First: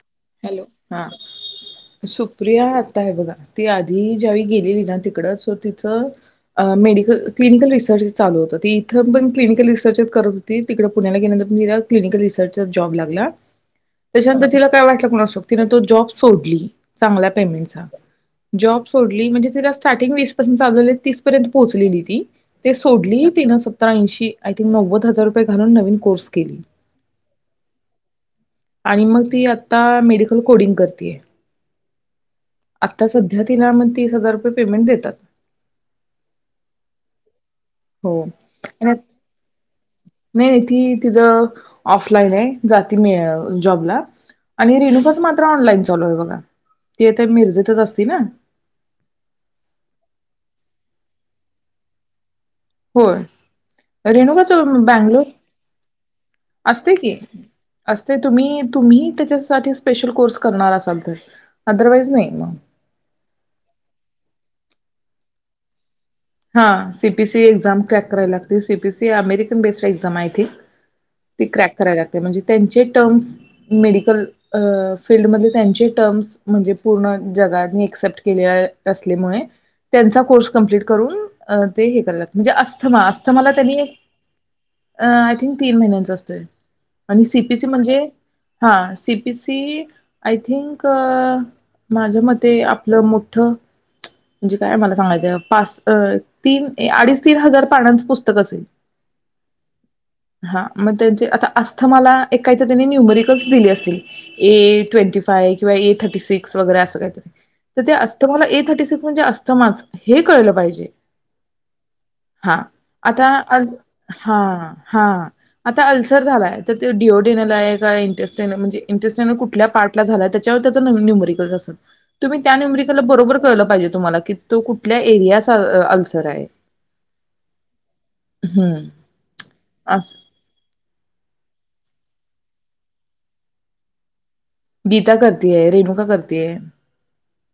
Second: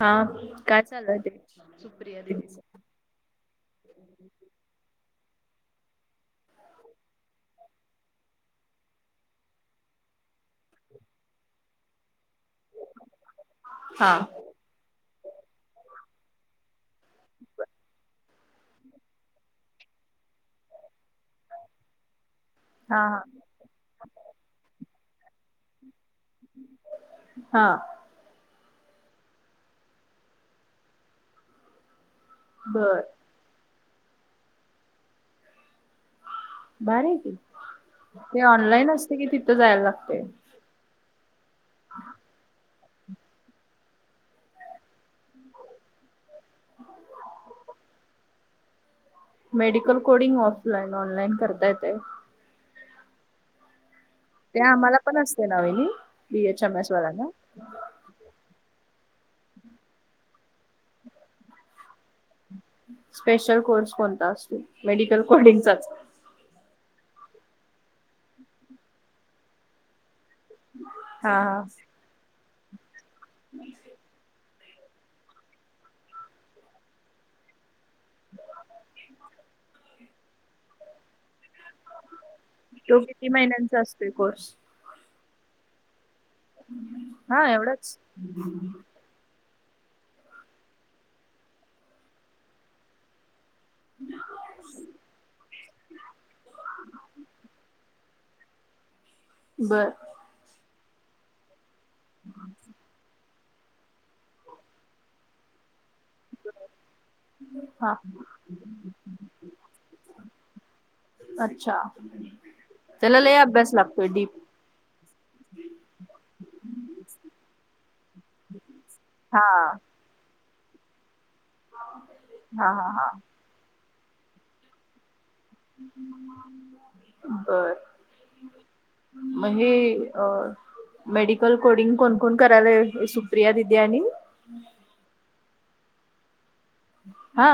हा हॅलो काय हा चालू आहे ते सुप्रिया आताय बघा ती आधी ज्यावेळी गेलेली ना त तीकड सो तीथ अ मेडिकल क्लनिकल रिसर्चल चालू होत इथ पण क्लनिकल रसर्च करत होती तीकड पुण्याला गेल्यानंतर पण क्लिनिकल रिसर्च जच जॉब लागला. हा त्याच्यानंतरि काय वाटलं. कुना शोक तीनं तो जॉब सोडली चांगल्या पेमेंटचा. जॉब सोडली म्हणजे तीला स्टारतींग वीस पासुन चालु तीस पर्यंत पोचलेली ती. ते हा हा सोडली. तिन सत्तरा ऐंशी आय थंक नव्वद हजा या रुपये घालून नवीन कोर्स केली हा आणि मग ती आता मेडिकल कोडिंग करतीय. बर आता सध्या तिलामध्ये तीस हजार रुपये पेमेंट देतात. बारी हाय की. हो ते आणि ऑनलाइन असते, कि तिथं जायला लागते. तिज ऑफलाईन आहे. जाती जॉबला आणि रेणुकाच मात्र ऑनलाईन चालू आहे बघा. ती मिर्जेतच असती ना. मेडिकल कोडिंग ऑफलाईन ऑनलाईन करता येतय होय. रेणुकाच आम्हाला पण बँंगलोर असते ना वहिनी बी एच एम एस असतय की वाल्यांना असतय तुम्ही तुम्ही त्याच्यासाठी स्पेशल कोर्स करणार असाल तर अदरवाईज नाही म स्पेशल कोर्स कोणता असतो, मेडिकल कोर्डिंगचाच. हा C P C exam crack करायला लागते. C P C American based exam आहे. हा ती हा क्रॅक करायला लागते. म्हणजे त्यांचे टर्म्स मेडिकल अ फिल्डमधले त्यांचे टर्म्स म्हणजे पूर्ण जगात नेक्स्ट तट केले असलेमुळे त्यांचा कोर्स कंप्लीट करून अ ते हे करायला लागत, म्हणजे तो अस्थमा किती अस्थमाला त्यांनी महिन्यांचा असतोय कोर्स अ तीन महिन्यांचा अस तोय. आणि सी हा पी सी एवढाच म्हणजे हा सी पी सी ती आय थिंक माझ्या मते आपलं मोठं म्हणजे काय मला सांगायचं पाच अ तीन अडीच तीन हजार पानांचं पुस्तक असेल. बर म त्याजे आता अस स्थमाला एक कायतरी त्यानी न्यमरीक कट्स दिले असतील. ए ट्वेंटी फाय किंवा ए थर्टी सीक्स वैगेरे असं काय तरी तर ते हा अस्थमाला ए थर्टी सीक्स म्हणजे अस्थमाच हे कळल पाहिजे, अच्छा हा त्याला आता लय अल अभ्यास लागतोय डीप हा हा आता अल्सर झालाय, तर तो डी, ओ डीनलं आहे काय इन्स्ट्रेटिन म्हणजे इन्स्ट्रेन हा कुठल्या पार्टला झालाय. त्याच्यावर त्यांचा नवीन न्यूमरीन असलं तुम्ही त्या हा हा न्युमिरीकला हा बरोबर कळलं पाहिजेत तुम्हाला की तो कुठल्या एरियास बर हम्म म हे अस अ मेडिकल कोडिंग कोण कोण करायलय सुप्रिया दिदी आणि करतीय हा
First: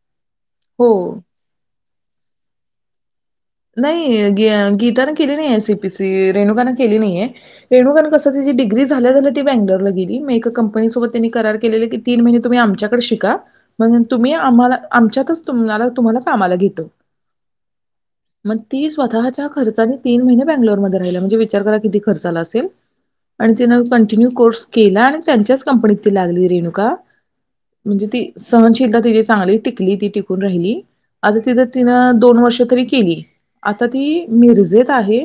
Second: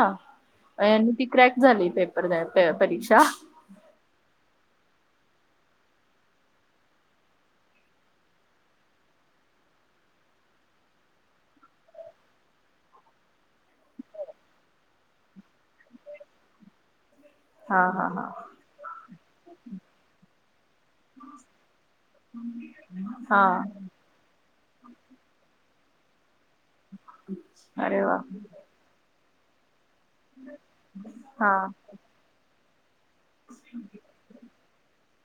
अय आणि ती क्रॅक झाली. पेपर द्या ते परीक्षा नाई गे गीत गीतानं केली नाय ये सी पी सी रेणुकान केली नाही ये रेणुकान कस डीग्री झाल्या झाल्या ती बंगलोरला गेली म एका कंपनी सोबत त्यांनी करार केलेला की तीन महिने तुम्ही आमच्याकड शिका मग तुम्ही आम्हला आमच्यातच तुम्हाला तुम्हाला कामाला घेतो. हा हा हा मग ती स्वतःच्या खर्चानी तीन महिने बंगलोरमध्ये राहिल्या. म्हणजे विचार करा किती खर्चा आला असेल हा आणि तिन कंटिन्यू कोर्स. केला आणि त्यांच्याच कंपनीत ती लागली. रेणुका अरे म्हणजे वा ती सहशीलता तीजी. चांगली टी टिकली ती टिकून राहिली, आता हा तिथं तीन दोन वर्षे तरी. केली. आ ती मिेरजेत आहे.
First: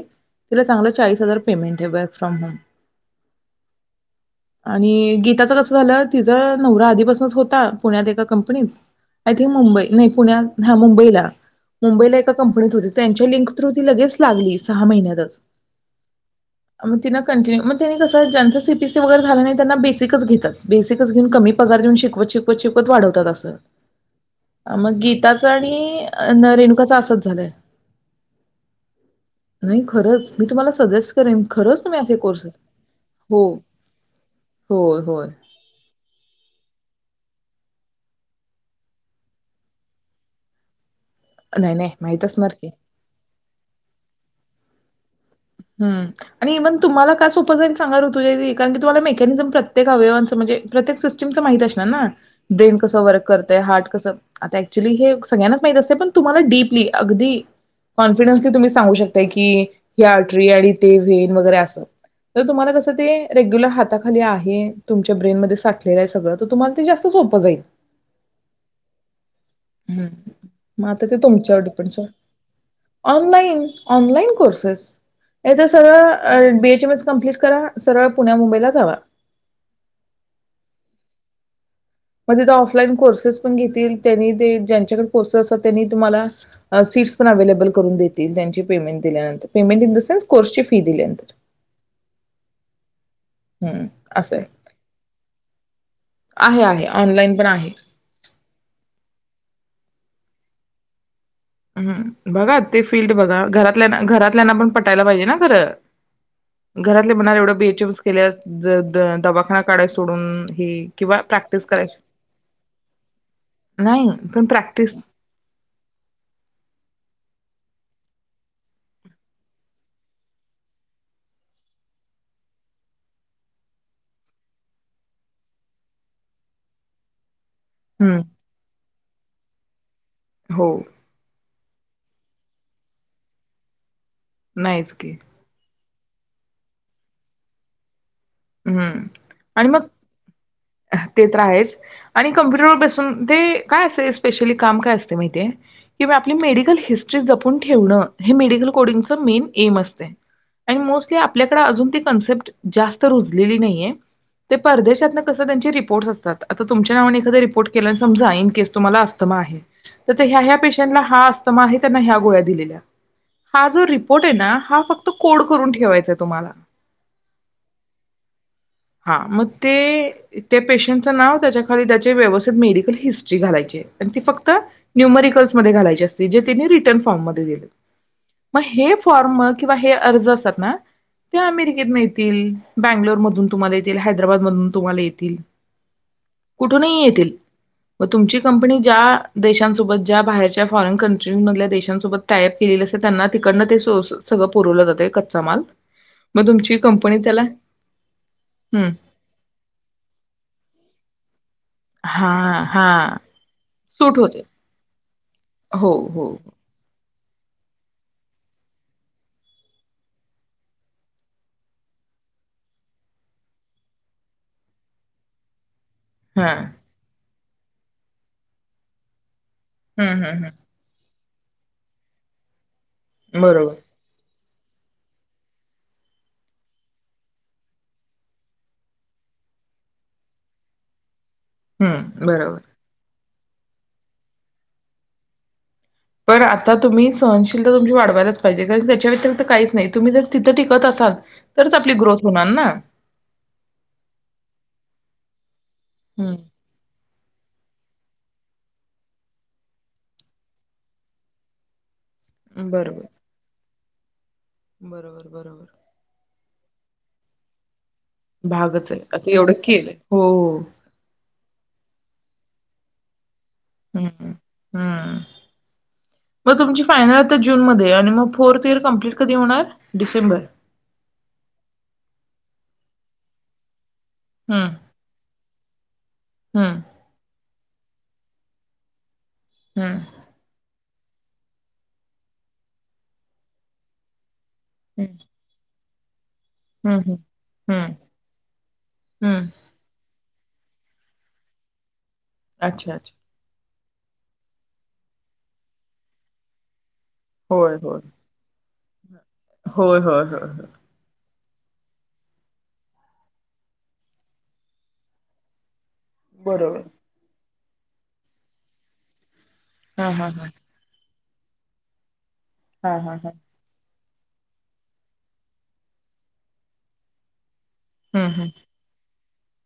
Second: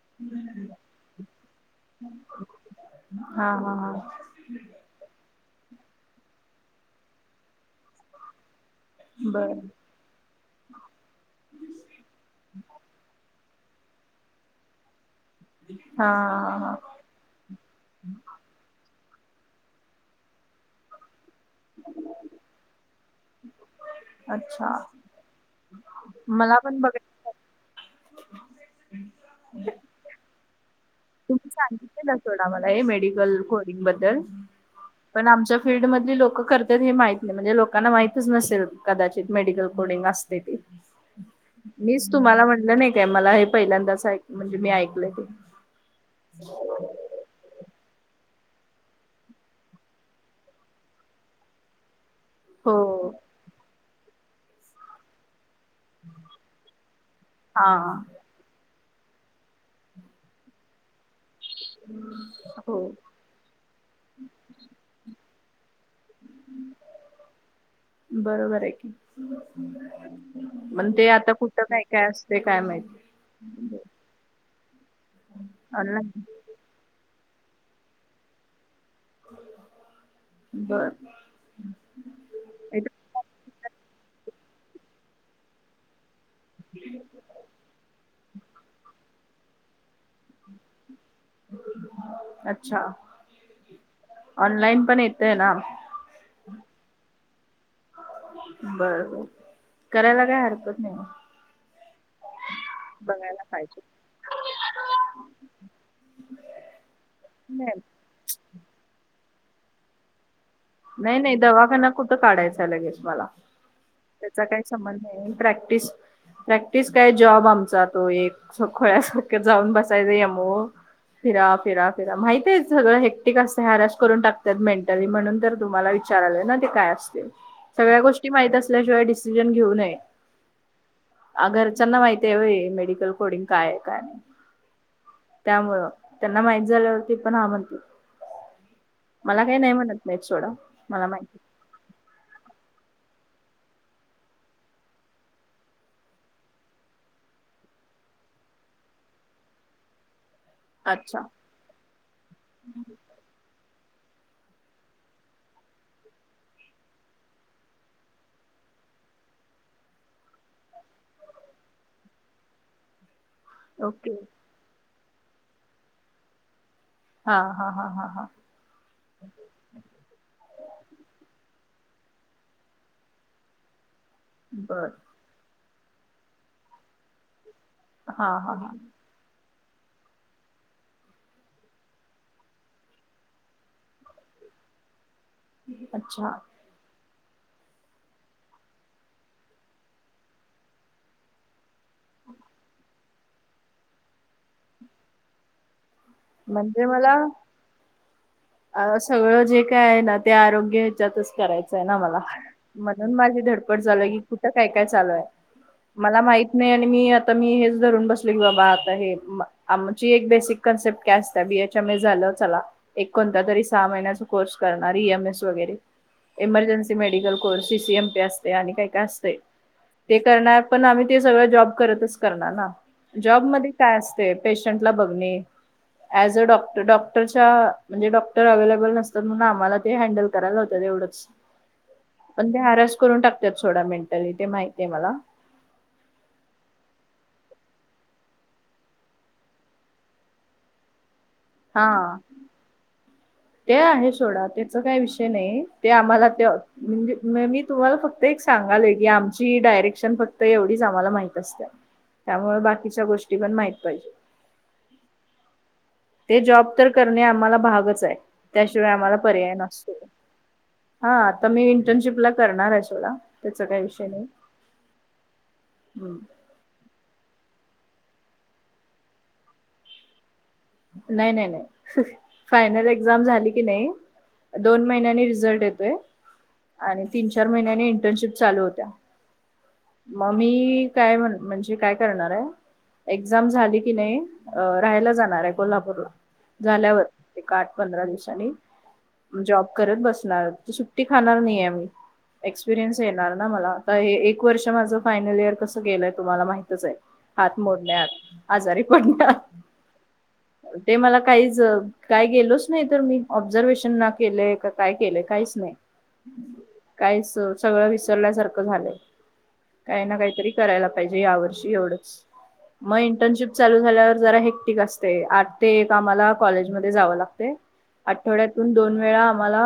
तिला चांगलं चाळीस हाजार पेमेंट आहे. वर्कफ्रॉम होम हा हा हा आणि गीताच कस. गीताचं कस झालं तिचा नवरा आधीपासूनच होता पुण्यात एका कंपनीत. आय थिंक बर मुंबई नाही पुण्यात हा मुंबईला मुंबईला. कंपनीत होते त्यांच्या ही. लिंक तृती लगेच लागली सहा महिन्यातच. हा हा हा मग तिला कंटिन्यू मग तीने कस ज्याचं सीपीसी. [inaudible] पगार घेऊन शिकवत, शिकवत. पद वाढवतात असं. अच्छा मग गीताच आणि मला पण रेणुकाचा बघा असंच नाही खरंच मी तुम्हाला सजेस्ट करेन तुम्हीं खरंच तुम्ही सांगिलेला असे सोडा कोर्सेस मला हे मेडिकल हो कोरिंग बद्दल होय पण होय आमच्या फीलल्ड मधली लोक करतात हे माहित. म्हणजे लोकांना माहितच नसेल कदाचित मेडिकल कोडिंग असतयं ते. नाही नाही मीच माहित तुम्हाला असणार की म्हणलं नाही काय मला हे. पहिल्यांदाच म्हणजे मी ऐकलंय ते हम्म आणि इवन तुम्हाला का सोपं जाईल सांगा रुतुज्या दीदी कारणं की तुम्हाला मेकॅनिजम प्रत्येक अवयवांचं म्हणेजे, प्रत्येक सिस्टम चं माहित असणार ना. ब्रेन कसं हो वर्क करतय हार्ट कसं आता ऍक्च्युली हे सगळ्यां ना माहिती असत्य पण तुम्हाला डीपली अगदी हा कॉन्फिडन्सली तुम्ही सांगू शकता की या त्रीयाळी ते वे वैगेरे असं जर तुम्हाला हो तसं ते रेग्युलर हाताखाली आहे. तुमच्या ब्रेनमध्ये ते साठ ते काय सगळं तर ते तुम्हाला ते जास्त सोपं जाईल, बरोबर आहे की हम्म मं पण आता ते तुमच्यावर कुठं काय डीपेंड काय असते काय माहित ऑनलाइन ऑनलाइन कोर्सेस. हे तर ऑनलाईन सगळं बी कम्प्लीट करा, सरळ पुण्या मुंबईला जावा. बर मग तिथे ऑफलाईन कोर्सेस पण घेतील. त्यांनी ते ज्यांच्याकडे पोच असतात त्यांनी तुम्हाला सीट्स पण अवे्लेबल करून देतील त्यांची पेमेंट दिल्यानंतर. पेमेंट इन द सेन्स कोर्सची फी दिल्यानंतर अच्छा ह् असय ऑनलाईन पण येतय ना आहे आहे ऑनलाइन पण आहे. बरबर करायला काय हरकत नाही. बघा ते फील्ड बघायला बघा पाहिजे घरातल्या घरातल्याना पण पटायला पाहिजे ना खरं घरातले म्हनार एवढं नाही बीएचम केल्यास ज दवा णा काडाय सोडून हे नाही किंवा नाही प्रॅक्टिस दवाखाना करायची कुठं काढायचा लगेच मला नाही त्याचा पण काही प्रॅक्टिस संबंध नाही प्रॅक्टिस प्रॅक्टिस काय जॉब आमचा तो एक खोळ्यासारख जाऊन बसायचं मवो फिरा फिरा फिरा माहतीय सगळं हेक्टिक असं हॅरस करून टाकत मेंटली म्हणून तर तुम्हाला विचाराले ना ते काय असते. सगळ्या हम्म गोष्टी माहीत असल्याशिवाय डीसी जन घेऊ नये. हो घरच्याना माहिती आहेवय मेडिकल कोडिंग काया आहे, काय नाही. नाहीच की. त्यामुळं त्यांना माहीत झाल्यावरती पण हा म्हणते. हम्म मला काही आणि नाही मग म्हणत नाहीत सोडा मला ते माहिती तर आहेच आणि कम्प्युटरवर बस हम्म तेऽऽ काय असतंय स्पेशिअली काम काय असतंय माहितीये, की बा आपली मेडिकल हिस्ट्री जपून ठेवणं हे मेडिकल कोडिंग च मेन एम असतंय. आणि मोस्टली अच्छा आपल्याकडे अजून ती कन्सेप्ट जास्त नाहीये, ते परदेशातलं कसं त्यांची रिपोर्ट्स असतात, आता तुमच्यांनी कधी रिपोर्ट केलं समजा, इन केस तुम्हाला अस्थमा आहे, तर ते ह्या ह्या पेशंटना हा अस्थमा आहे त्यांना ह्या गोळ्या दिलेत. हा जो ओके रिपोर्ट आहे ना, हा फक्त तर कोड करून ठेवायचंय तुम्हाला. हा हा हा हा हा हा मग तेऽऽ त्या पेशंटचं नाव त्याच्या खाली त्याची व्यवस्थित मेडिकल हिस्ट्री काढायची. अन् ती फक्त बर न्यूमरिकल्स मध्ये घालायचे असते जे तिथे रिटर्न फॉर्ममध्ये देतेत. हा हा मग हा हे फॉर्म मग किंवा हे अर्ज असतात ना, ते अमेरिकेतनं येतील. बँगलोर मधून तुम्हाला येतील, हैदराबादमधून तुम्हाला येत अच्छा कुठूनही येतील. मग तुमची कंपनी ज्या देशांसोबत ज्या बाहेरच्या फॉरेन कंट्रीमधल्या देश च्या सोबत टाय-अप केलेल्या असतात. त्यांना तिकडनं ते स-स-सगळं पुरवलं जातंय कच्चा माल. मग तुमची कंपनी त्याला हम्म आ सगळं जे काय आहे ना, ते आरोग्य ह्याच्यातच कराय कळंना मला, हा हा म्हणून माझी धडपड झालय सूट की होते कुठ काय काय चालूय, हो, मला हो. माहित नाही आणि मी मी हेच धरून बसले की बाबा आता हे अम्म आमची एक बेसिक कन्सेप्ट काय असत्या, बीएचएमएस झालं चला, एक कोणता तरी सहा महिन्याचा कोर्स करणार ई एम एस वगैरे. हां. इमर्जेन्सी मेडिकल सीसीएमपी असत्या आणि काय काय असतंय. हं, ते हं, करणार पण आम्ही ते सगळं जॉब करतच करणार ना. हं. जॉबमध्ये बरोबर. काय असते? पेशंटला बघणे ऍज अ डॉक्टर डॉक्टरच्या म्हणजे डॉक्टर अवैलेबल नसतात म्हणून आम्हाला ते हँडल कराय लावतात एवढंच. हं, पण ते बरोबर. हरॅस करून टाक त्यात सोडा मेंटली ते माहित आहे मला. पण आता तुम्ही सहनशीलता तुमची वाढवायलाच पाहिजे कारण त्याच्या व्यतिरिक्त काहीच नाही तुम्ही जर तिथं टिकत असाल तरच हा आपली ग्रोथ होणार ना. ते आहे सोडा त्याच काही विषय नाही ते आम्हाला हं. ते म्हणजे मी तुम्हाला फक्त एक सांगालय की आमची डायरेक्शन फक्त एवढीच आम्हाला माहित असते त्यामुळे बाकीच्या बरोबर, गोष्टी पण माहिित बाहिज बरोबर बरोबर. ते जॉब तर करणे आम्हाला भागच. भागच त्याशिवाय आहे. आम्हाला आता एवढं पर्याय नत केलंय. हो, हो. हा आ मी. नशिप ला करणार आहे ोडा. ् हम्म हम्म मग तुमची फायनल. जून मध्ये आणि मग फोर्थ इयर कम्प्लीट कधी होणार डिसेंबर. नाही नाही नाही फायनल एक्झाम झाली की नाही. हं, दोन महिन्यांनी रिझल्ट येत. ते. हं, आणि तीन चार महिन्या- इंटर्नशिप चालू होत्या- हं, म मी- काय म्हन, म्हणजे काय करणार आहे? एक्झाम झाली की नाही- अ राहायला हं, जाणार हाय- बला पुरला. हं, झाल्यावर हं. -एक आठ हं, पंधरा दिवसांनी हं. जॉब करत बस- [unintelligible] सुट्टी खाणार नाही आम्ही अच्छा, एक्सपिरियन्स अच्छा. येणार ना मला? आता हे एक वर्ष माझं फायनल इयर कसं गेलंय तुम्हाला माहितच ये हात होय, होय. मोडल्यात आजारी पडल्या- हा. काहीच काय गेलोच नाही तर मी ऑब्झर्वेशन ना गेलंय का काय केलंय काहीच नाही- बरोबर. काय स सगळं विसरल्यासारखं झालंय. हा काही ना हा हा काहीतरी करायला पाहिजे. म्हंजे यावर्षी एवढंच- हा मग हा हा इंटर्नशिप चालू झाल्यावर- जरा हेक्टिक असतं. ते आठ ते एक आम्हाला कॉलेजमध्ये जावं लागतय- हम्म हम्म आठवड्यातून दोन वेळा- मला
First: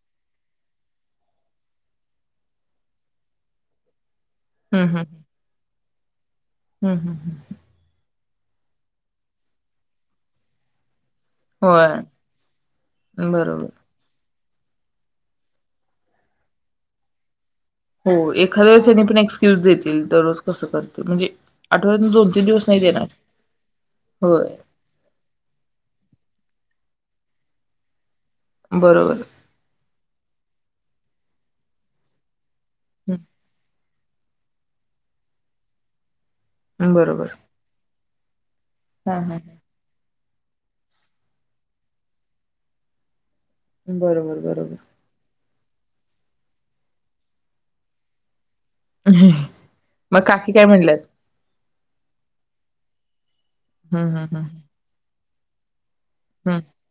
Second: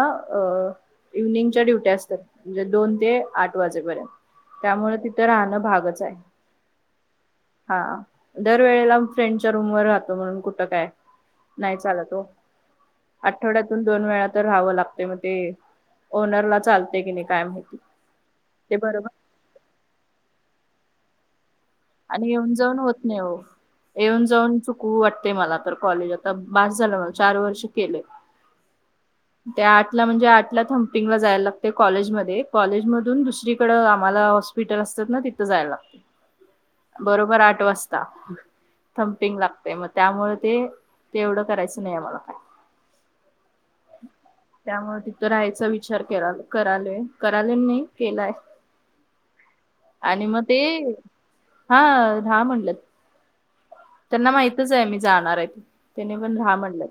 इव्हनिंगच्या ड्युट्या असतात म्हणजे दोन ते आठ वाजेपर्यंत. हम्म हम्म त्यामुळे हम्म तिथं राहणं भागच. काय - हम्म हम्म हम्. दरवेेळेला फ्रेंडच्या रूम वर राहतो. म्हणून कुठं काय? नाही होय चालत हो बरोबर आठवड्यातून दोन वेळा- तर राहावं लागतय मग ते ओनरला चालतय की नाही काय माहि- हो एखाद्या वेळेस ह्यानी पण एक्सक्युज देतील पण दररोज कसं तर म्हणजे- आठवड्यातून आणि दोन तीन येऊन दिवस जाऊन होत देणार नाही हो येऊन होय जाऊन चुकऊ वाटतय मला तर कॉलेज आता बाास झालं मा चार वर्ष केलय. बरोबर त्या आठ ला म्हणजे आठ- थम्पिंगला जाय लागतय कॉलेजमध्ये- - कॉलेज मधून हम्म दुसरीकडं आ मला हॉस्पिटल असतात ना तिथं जाय लागतयं. बरोबर आठ वाज - - ता. हा हा थम्पिंग लागतयं. मग त्यामुळं ते ते एवढं करायचं नाही आम्हाला काय बरोबर बरोबर. त्या विचार करा करालय करालोय नाही केलाय. मग आणि काकी ते काय म्हणल्यात? हा हा म्हणल्यात. हम्म त्यांना हम्म हम्म माहितच आहे मी जाणार हाय. [inaudible] त्यानी पण राहा हम्म म्हणलंय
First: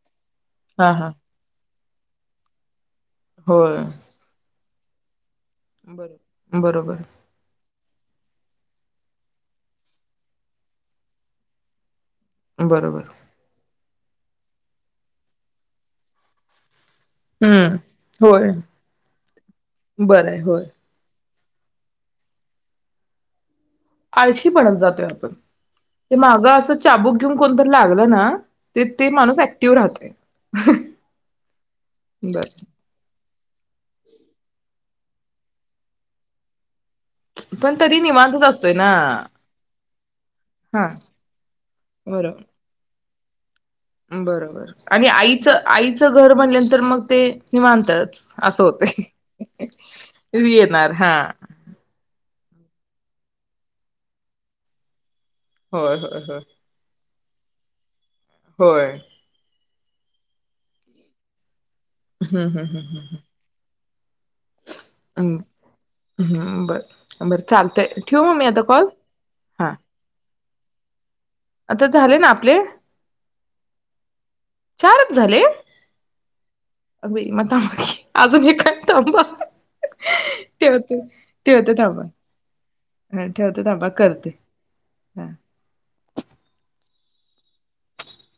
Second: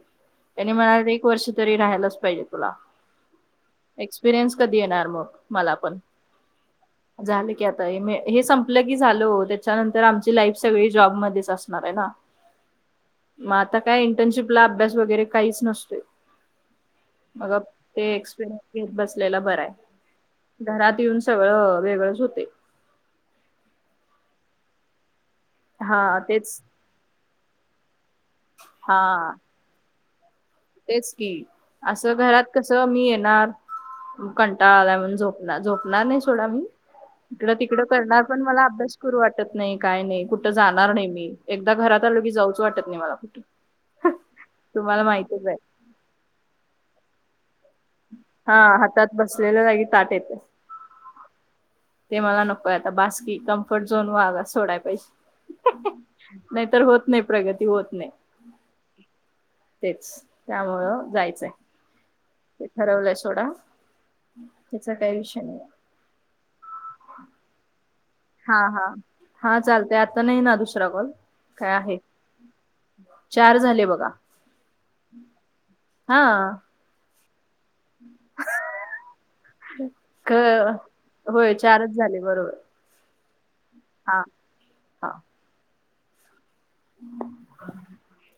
त्यानी हा हा म्हणाला एक वर्ष तरी राहा यलाचं पाहिजे तुला. होय. एक्सपिरियन्स कधी येणार मग? मला पण बरो बरोबर. झालं की आता हे संपलं की झाल त्याच्यानंतर आमची लाईफ सगळी जॉबमध्येच अस - - आहे ना. बरोबर. ह्या इंटर्नशिपला अभ्यास वैगरे काहीच नसतोय. मं.. ग हम्म ते होय एकपिरियन्स घेत बसलेला बरा हाय. बरं आहे होय घरात येऊन सगळं... वेगळंलंच होतय. कशी.. पळुन जातोय आपण? ते हा माग तेच असं चाबूक घेऊन कोनतरी लागलं ना, ते - ते माणूस ऍक्टिव्ह राहतंय. तेचकी, असं घरात बर कस मी येनार - - कंटाळा आला म्हणून झोपणार, झोपणार नाही सोडा मी. इकडं - पण तिकडं तरी करणार, पन निवांतच मला असतोय ना अभ्यास करू वाटत नाही. काय नही कु कुठं हा जाणार नाही मी, एकदा घरात आलं कीं बरोबर जाऊच वाटत नाय कुठं. बरोबर, तुम्हाला आणि आई माहितच इच आहे. आईच घर म्हणल्यानंतर मग ते निवांतच. हा असं होतय हातात बसलेल्या हः जागी ताट येते. हः व्ही येनार हा. व्हय आता बास कीं, कंफर्ट झोन वागा सोडाय पाहिजे. होय होय होय नही तर होत नाही. प्रगती होत नाय. होय तेच. त्यामुळं जायचं हाय. हः हः हः हः हः हः हं. त्याचा काही अम, विषय नाही. हा बरं, बर चालतंय. ठेवू मग मी हा.. आता हा.. कॉल हा चालतंय आता नाही ना दूस ट्रबळ. काय आता आहे? झाले ना आपले चार झाले बगा. चारच झाले? हा..,.. [unintelligible] अजून हे काय? थांबा. ख.. ठेवते होय चारच झाले, बरोबर. हं ठेवते थांबा. हा करते, हा हं [unintelligible]